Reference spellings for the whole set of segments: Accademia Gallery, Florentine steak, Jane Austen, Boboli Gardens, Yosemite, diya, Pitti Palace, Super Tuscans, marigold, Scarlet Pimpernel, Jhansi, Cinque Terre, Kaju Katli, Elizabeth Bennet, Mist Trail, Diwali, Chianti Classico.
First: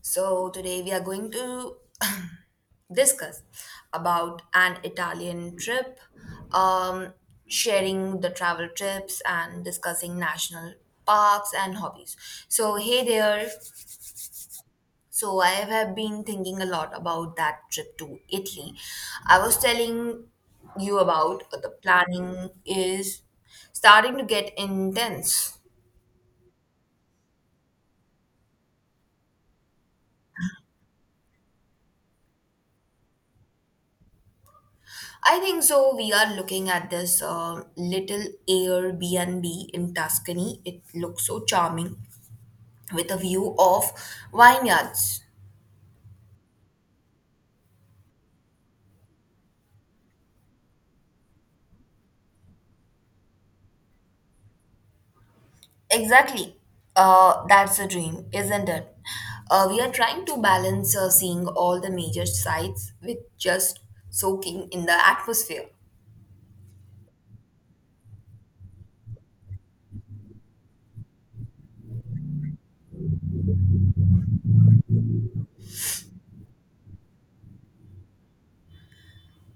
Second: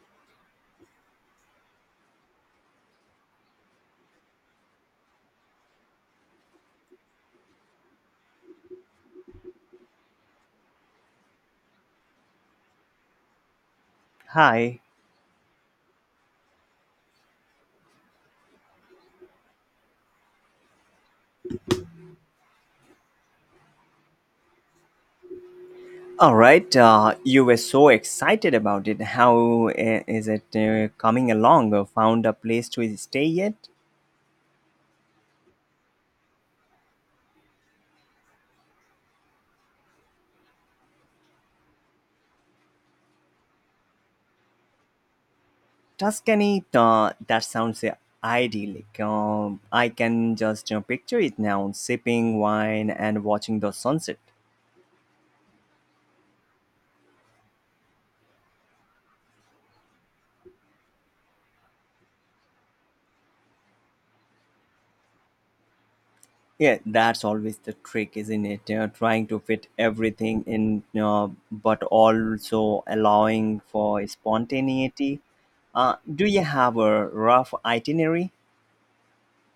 So today we are going to discuss about an Italian trip, um, sharing the travel trips and discussing national parks and hobbies. So hey there. Hi. So I have been thinking a lot about that trip to Italy. I was telling you about the planning is starting to get intense. All right. You were so excited about it. How is it coming along? Found a place to stay yet? I think so. We are looking at this little Airbnb in Tuscany. It looks so charming with a view of vineyards. Tuscany. That sounds idyllic. I can just picture it now, sipping wine and watching the sunset. Exactly. That's the dream, isn't it? We are trying to balance seeing all the major sites with just soaking in the atmosphere. Yeah, that's always the trick, isn't it? Trying to fit everything in, but also allowing for spontaneity. Do you have a rough itinerary?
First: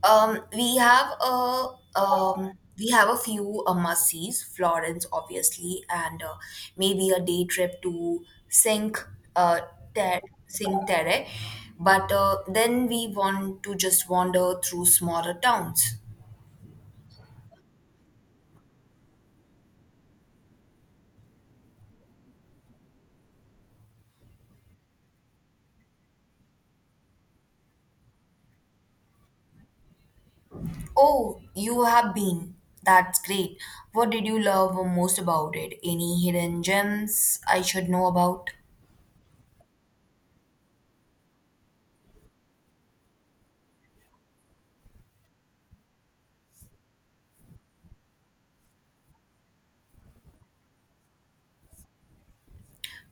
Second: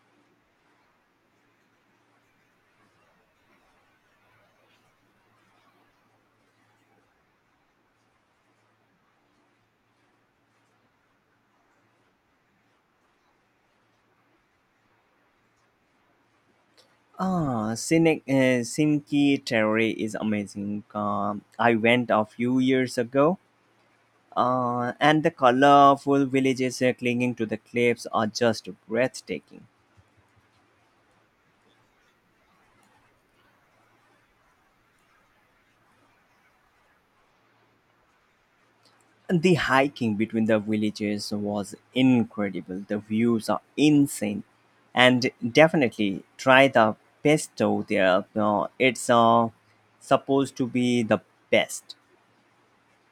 Um, we have a we have a few must-sees, Florence, obviously, and maybe a day trip to Sink uh, Ter- Cinque Terre. But then we want to just wander through smaller towns. Ah, Cinque Terre is amazing. I went a few years ago, and the colorful villages clinging to the cliffs are just breathtaking. Oh, you have been. That's great. What did you love most about it? Any hidden gems I should know about? And the hiking between the villages was incredible. The views are insane, and definitely try the pesto there. It's supposed to be the best.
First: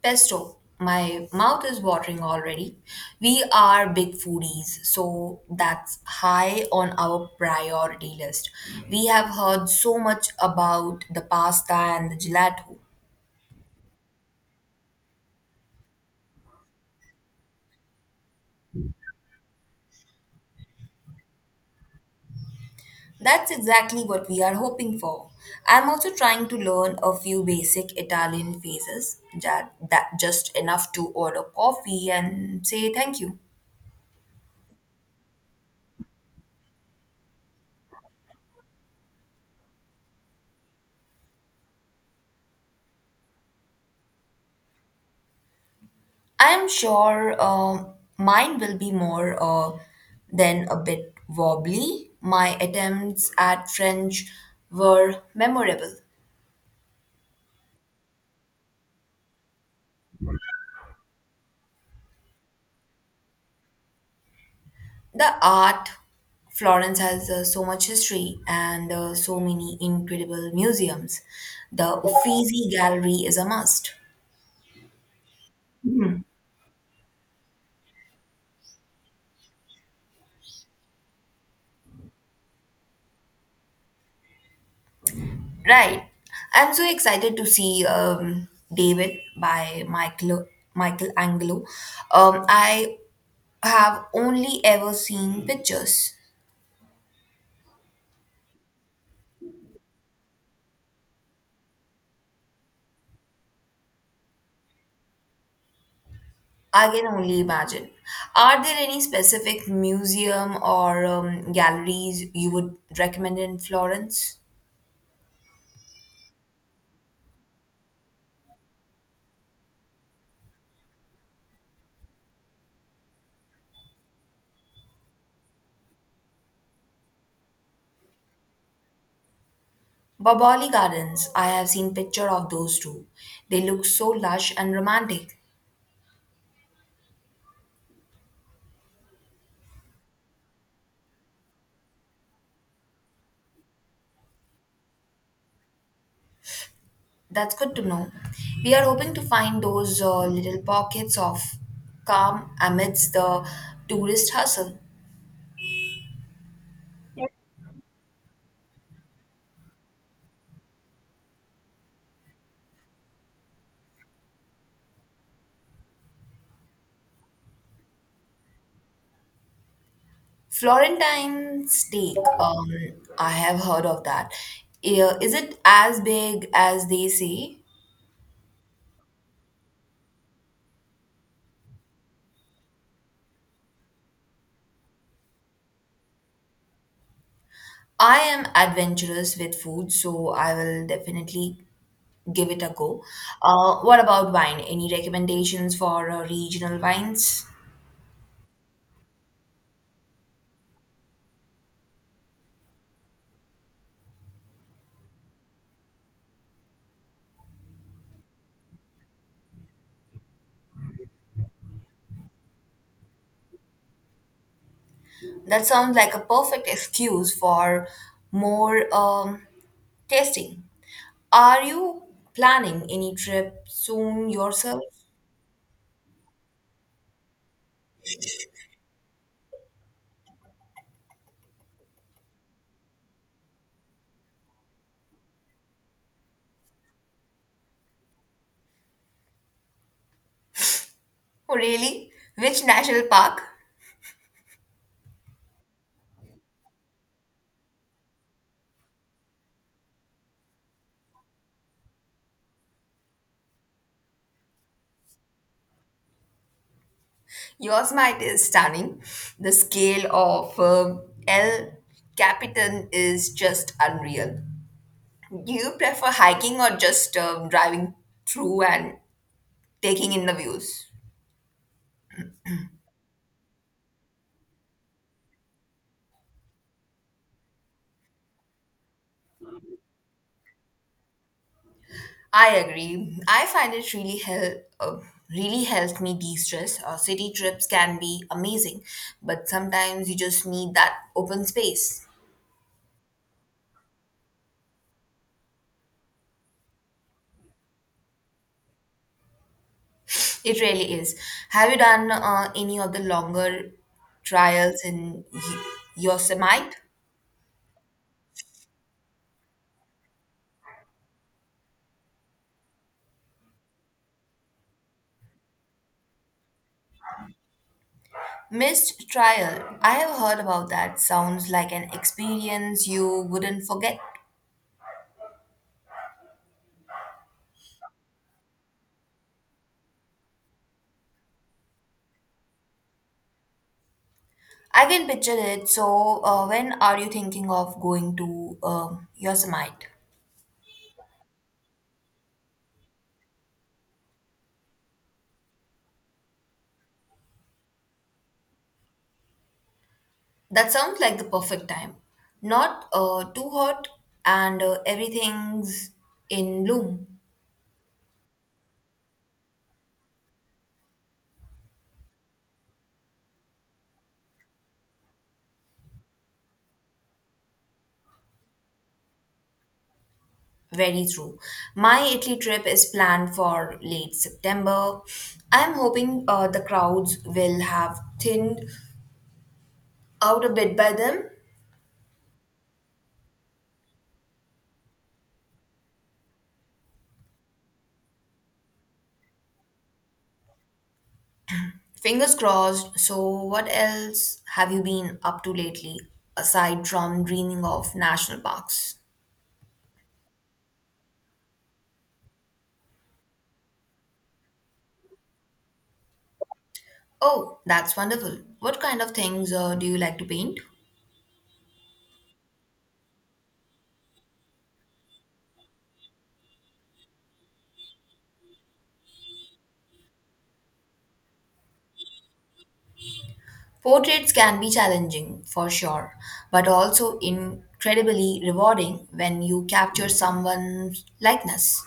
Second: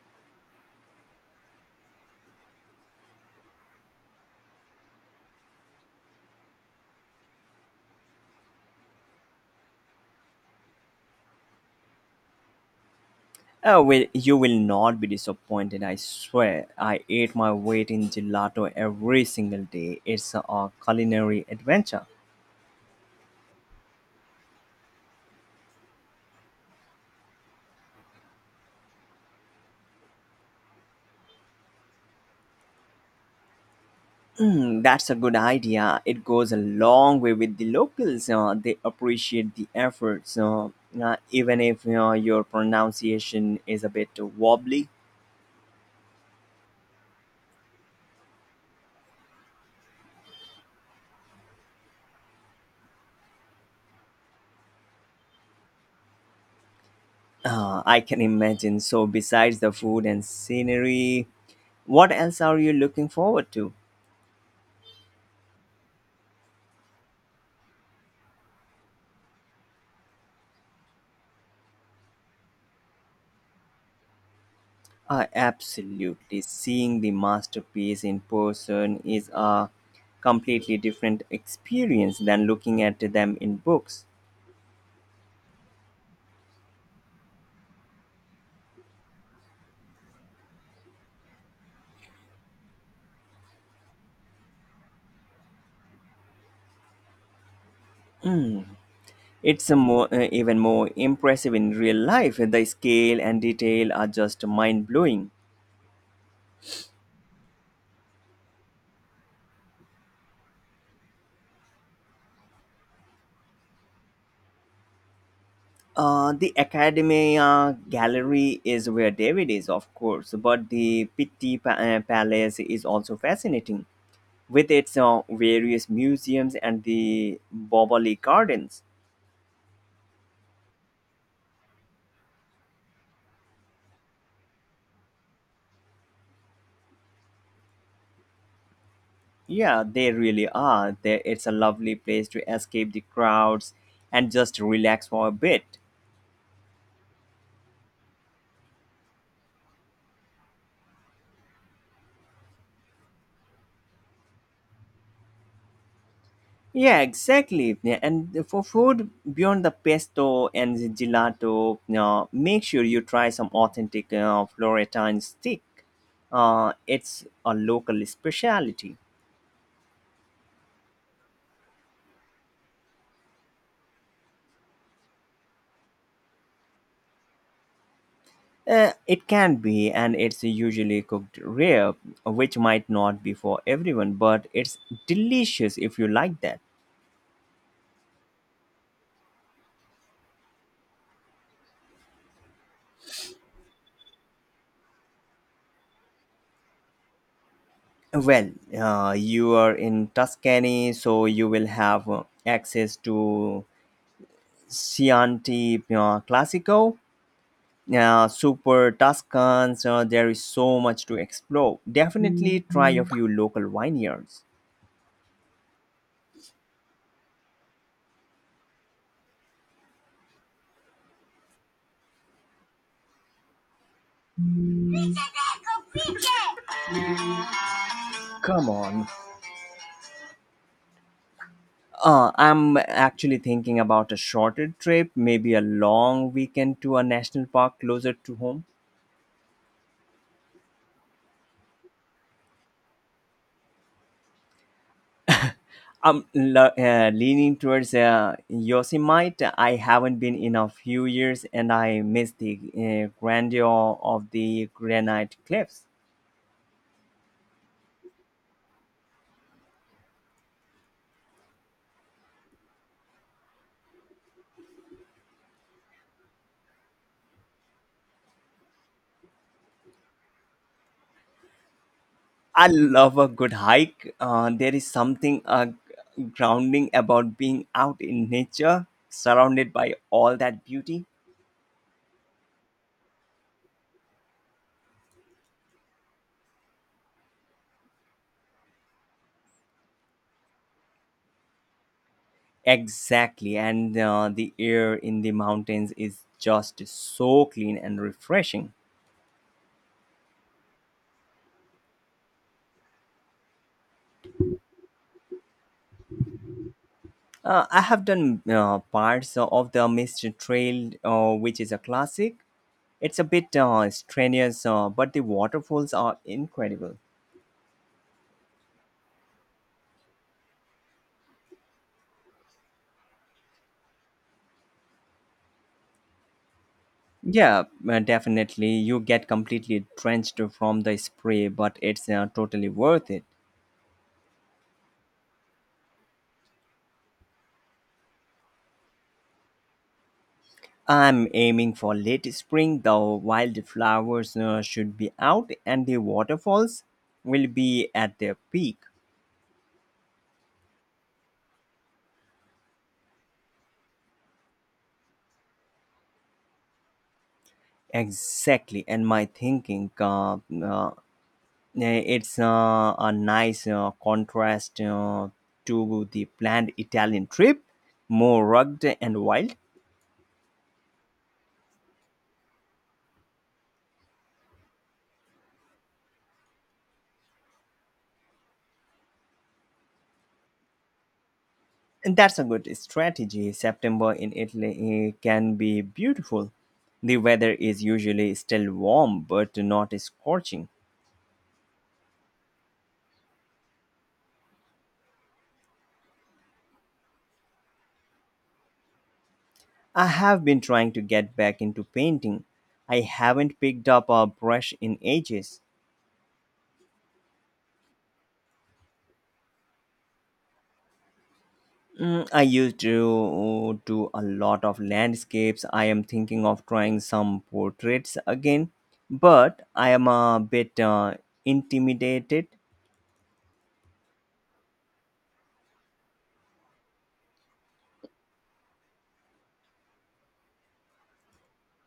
Pesto, my mouth is watering already. We are big foodies, so that's high on our priority list. We have heard so much about the pasta and the gelato. Oh, well, you will not be disappointed, I swear. I ate my weight in gelato every single day. It's a culinary adventure. That's exactly what we are hoping for. I'm also trying to learn a few basic Italian phrases, that just enough to order coffee and say thank you. Hmm, that's a good idea. It goes a long way with the locals. They appreciate the efforts, even if your pronunciation is a bit wobbly. I'm sure mine will be more than a bit wobbly. My attempts at French were memorable. I can imagine. So, besides the food and scenery, what else are you looking forward to? The art, Florence has so much history and so many incredible museums. The Uffizi Gallery is a must. Hmm. Absolutely. Seeing the masterpiece in person is a completely different experience than looking at them in books. Right. I'm so excited to see David by Michael Angelo. I have only ever seen pictures. It's a more, even more impressive in real life. The scale and detail are just mind blowing. I can only imagine. Are there any specific museum or galleries you would recommend in Florence? The Academia Gallery is where David is, of course, but the Pitti Palace is also fascinating with its various museums and the Boboli Gardens. Boboli Gardens. I have seen picture of those too. They look so lush and romantic. Yeah, they really are. It's a lovely place to escape the crowds and just relax for a bit. That's good to know. We are hoping to find those little pockets of calm amidst the tourist hustle. Yeah, exactly. Yeah, and for food beyond the pesto and the gelato, make sure you try some authentic Florentine stick. It's a local speciality. Florentine steak. I have heard of that. Is it as big as they say? It can be, and it's usually cooked rare, which might not be for everyone, but it's delicious if you like that. I am adventurous with food, so I will definitely give it a go. What about wine? Any recommendations for regional wines? Well, you are in Tuscany, so you will have access to Chianti Classico, Super Tuscans. There is so much to explore. Definitely try a few local vineyards. That sounds like a perfect excuse for more tasting. Are you planning any trip soon yourself? Come on. I'm actually thinking about a shorter trip, maybe a long weekend to a national park closer to home. Oh, really? Which national park? I'm leaning towards Yosemite. I haven't been in a few years, and I miss the grandeur of the granite cliffs. Yosemite is stunning. The scale of El Capitan is just unreal. Do you prefer hiking or just driving through and taking in the views? I love a good hike. There is something grounding about being out in nature, surrounded by all that beauty. I agree. I find it uh, really helps me de-stress. City trips can be amazing, but sometimes you just need that open space. Exactly, and the air in the mountains is just so clean and refreshing. It really is. Have you done any of the longer trials in Yosemite? I have done parts of the Mist Trail, which is a classic. It's a bit strenuous, but the waterfalls are incredible. Missed trial. I have heard about that. Sounds like an experience you wouldn't forget. Yeah, definitely. You get completely drenched from the spray, but it's totally worth it. I can picture it. So, when are you thinking of going to Yosemite? I'm aiming for late spring. The wildflowers should be out, and the waterfalls will be at their peak. That sounds like the perfect time. Not too hot and everything's in bloom. Exactly, and my thinking uh, it's a nice contrast to the planned Italian trip, more rugged and wild. Very true. My Italy trip is planned for late September. I'm hoping the crowds will have thinned out a bit by then. And that's a good strategy. September in Italy can be beautiful. The weather is usually still warm but not scorching. Fingers crossed. So, what else have you been up to lately aside from dreaming of national parks? I have been trying to get back into painting. I haven't picked up a brush in ages. Oh, that's wonderful. What kind of things do you like to paint? I used to do a lot of landscapes. I am thinking of trying some portraits again, but I am a bit intimidated. Portraits can be challenging, for sure, but also incredibly rewarding when you capture someone's likeness.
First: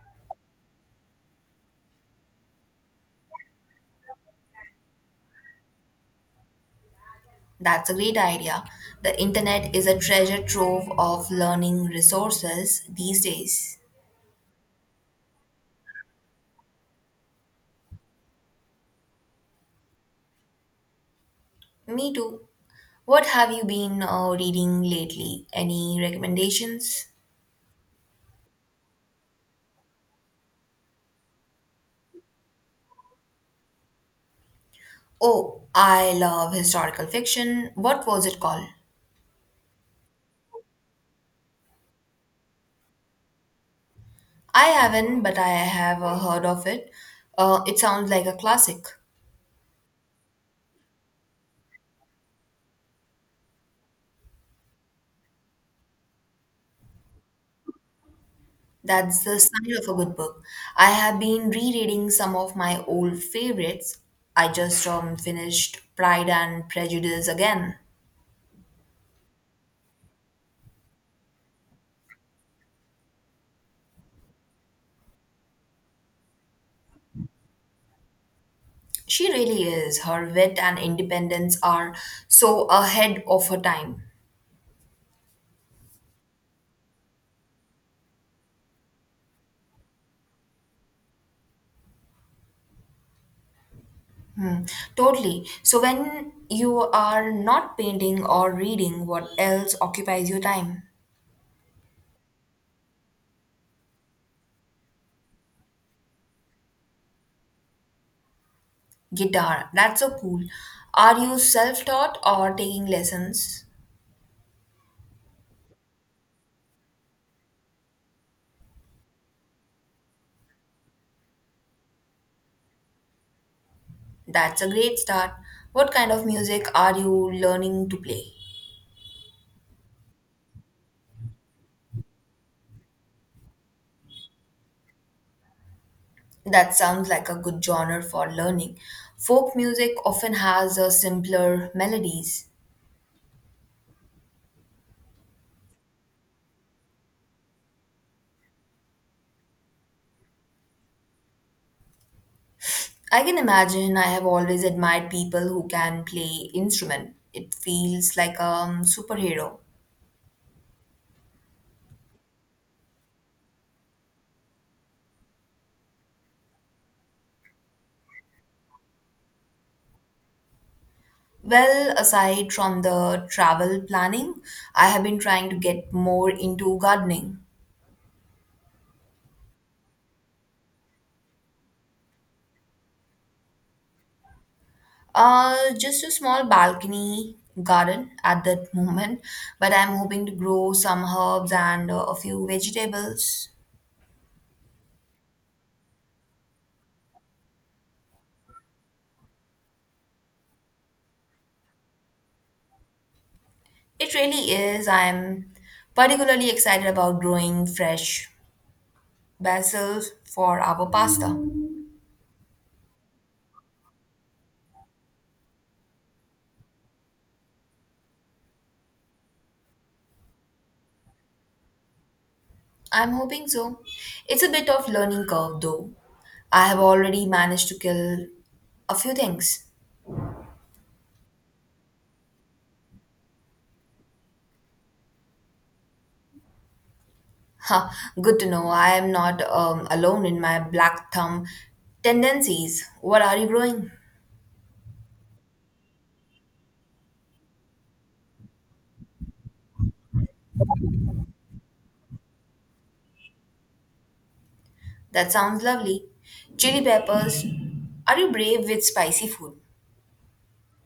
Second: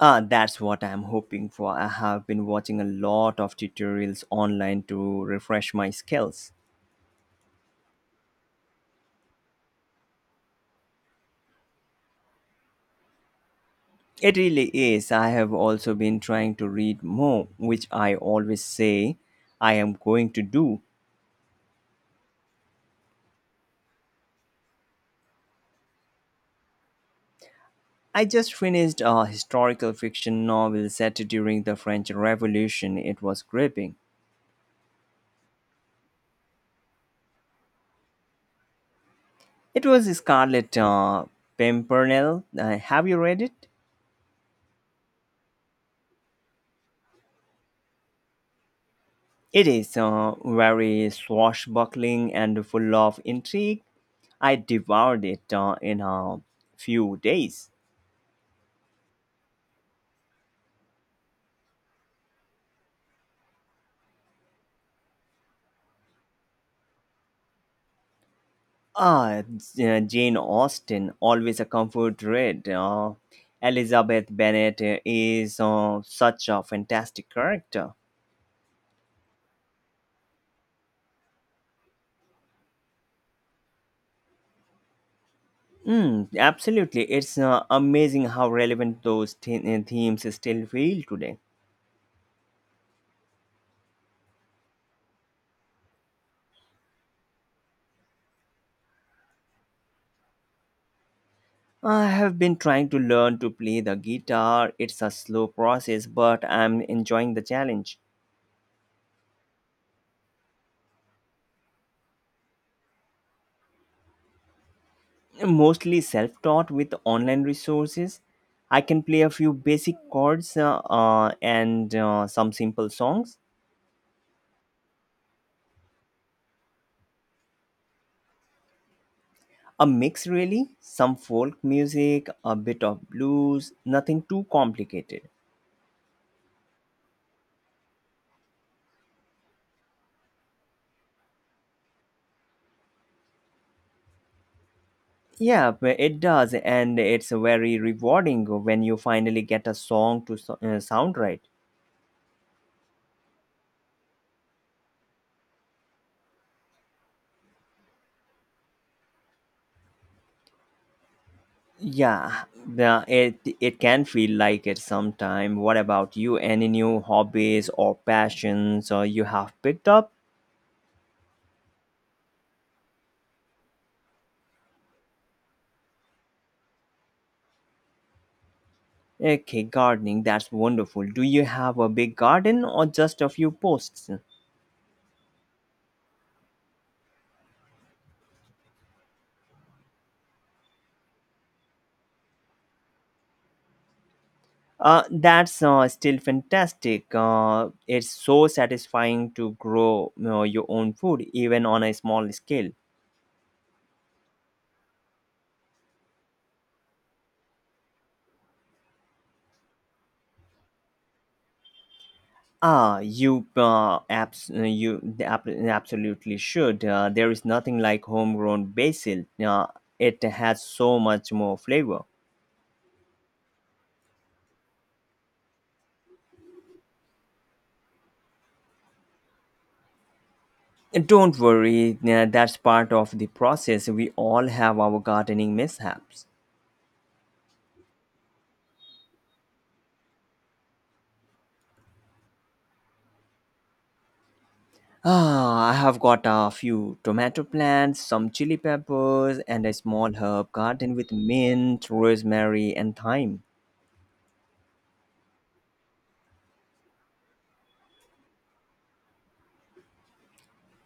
Ah, that's what I'm hoping for. I have been watching a lot of tutorials online to refresh my skills. That's a great idea. The internet is a treasure trove of learning resources these days. It really is. I have also been trying to read more, which I always say I am going to do, Me too. What have you been reading lately? Any recommendations? I just finished a historical fiction novel set during the French Revolution. It was gripping. Oh, I love historical fiction. What was it called? It was Scarlet Pimpernel. Have you read it? I haven't, but I have heard of it. It sounds like a classic. It is very swashbuckling and full of intrigue. I devoured it in a few days. That's the sign of a good book. I have been rereading some of my old favorites. I just finished Pride and Prejudice again. Ah, Jane Austen, always a comfort read. Elizabeth Bennet is such a fantastic character. She really is. Her wit and independence are so ahead of her time. Mm, absolutely. It's amazing how relevant those themes still feel today. Totally. So, when you are not painting or reading, what else occupies your time? I have been trying to learn to play the guitar. It's a slow process, but I'm enjoying the challenge. Guitar, that's so cool. Are you self taught or taking lessons? Mostly self taught with online resources. I can play a few basic chords and some simple songs. That's a great start. What kind of music are you learning to play? A mix, really. Some folk music, a bit of blues, nothing too complicated. That sounds like a good genre for learning. Folk music often has a simpler melodies. Yeah, but it does, and it's very rewarding when you finally get a song to sound right. I can imagine I have always admired people who can play instrument. It feels like a superhero. Yeah, it can feel like it sometime. What about you? Any new hobbies or passions or you have picked up? Well, aside from the travel planning, I have been trying to get more into gardening. Okay, gardening, that's wonderful. Do you have a big garden or just a few posts? Just a small balcony garden at that moment, but I'm hoping to grow some herbs and a few vegetables. That's still fantastic. It's so satisfying to grow your own food, even on a small scale. It really is. I'm particularly excited about growing fresh basil for our pasta. Ah, you absolutely should. There is nothing like homegrown basil. It has so much more flavor. I'm hoping so. It's a bit of learning curve though. I have already managed to kill a few things. And don't worry, that's part of the process. We all have our gardening mishaps. Ha, good to know. I am not alone in my black thumb tendencies. What are you growing? Ah, I have got a few tomato plants, some chili peppers, and a small herb garden with mint, rosemary, and thyme. That sounds lovely. Chili peppers. Are you brave with spicy food?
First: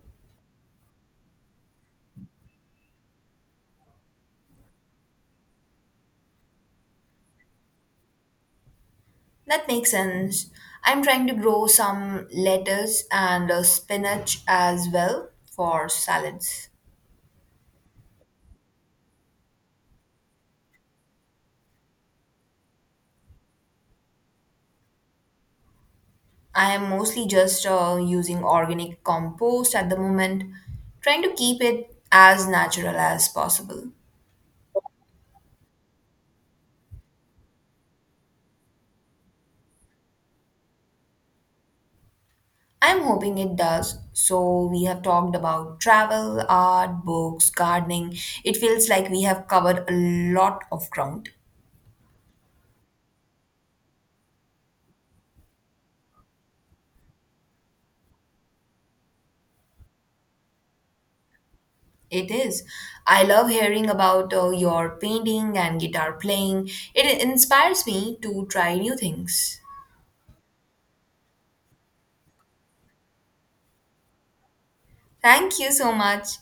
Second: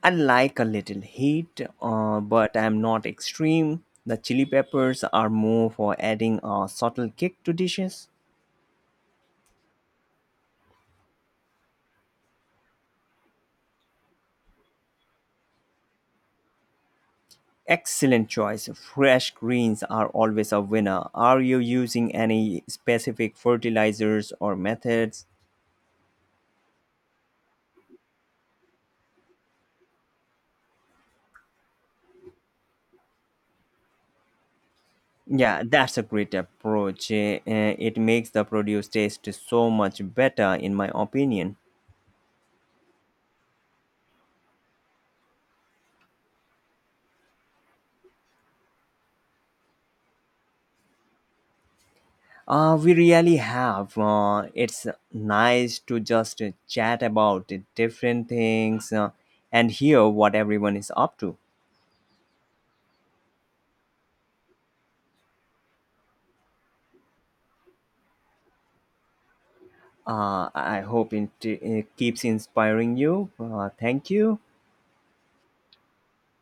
I like a little heat, but I'm not extreme. The chili peppers are more for adding a subtle kick to dishes. That makes sense. I'm trying to grow some lettuce and spinach as well for salads. Excellent choice. Fresh greens are always a winner. Are you using any specific fertilizers or methods? I am mostly just using organic compost at the moment, trying to keep it as natural as possible. Yeah, that's a great approach. It makes the produce taste so much better, in my opinion. I'm hoping it does. So, we have talked about travel, art, books, gardening. It feels like we have covered a lot of ground. We really have. It's nice to just chat about the different things and hear what everyone is up to. It is. I love hearing about your painting and guitar playing. It inspires me to try new things. I hope it keeps inspiring you. Thank you. Thank you so much.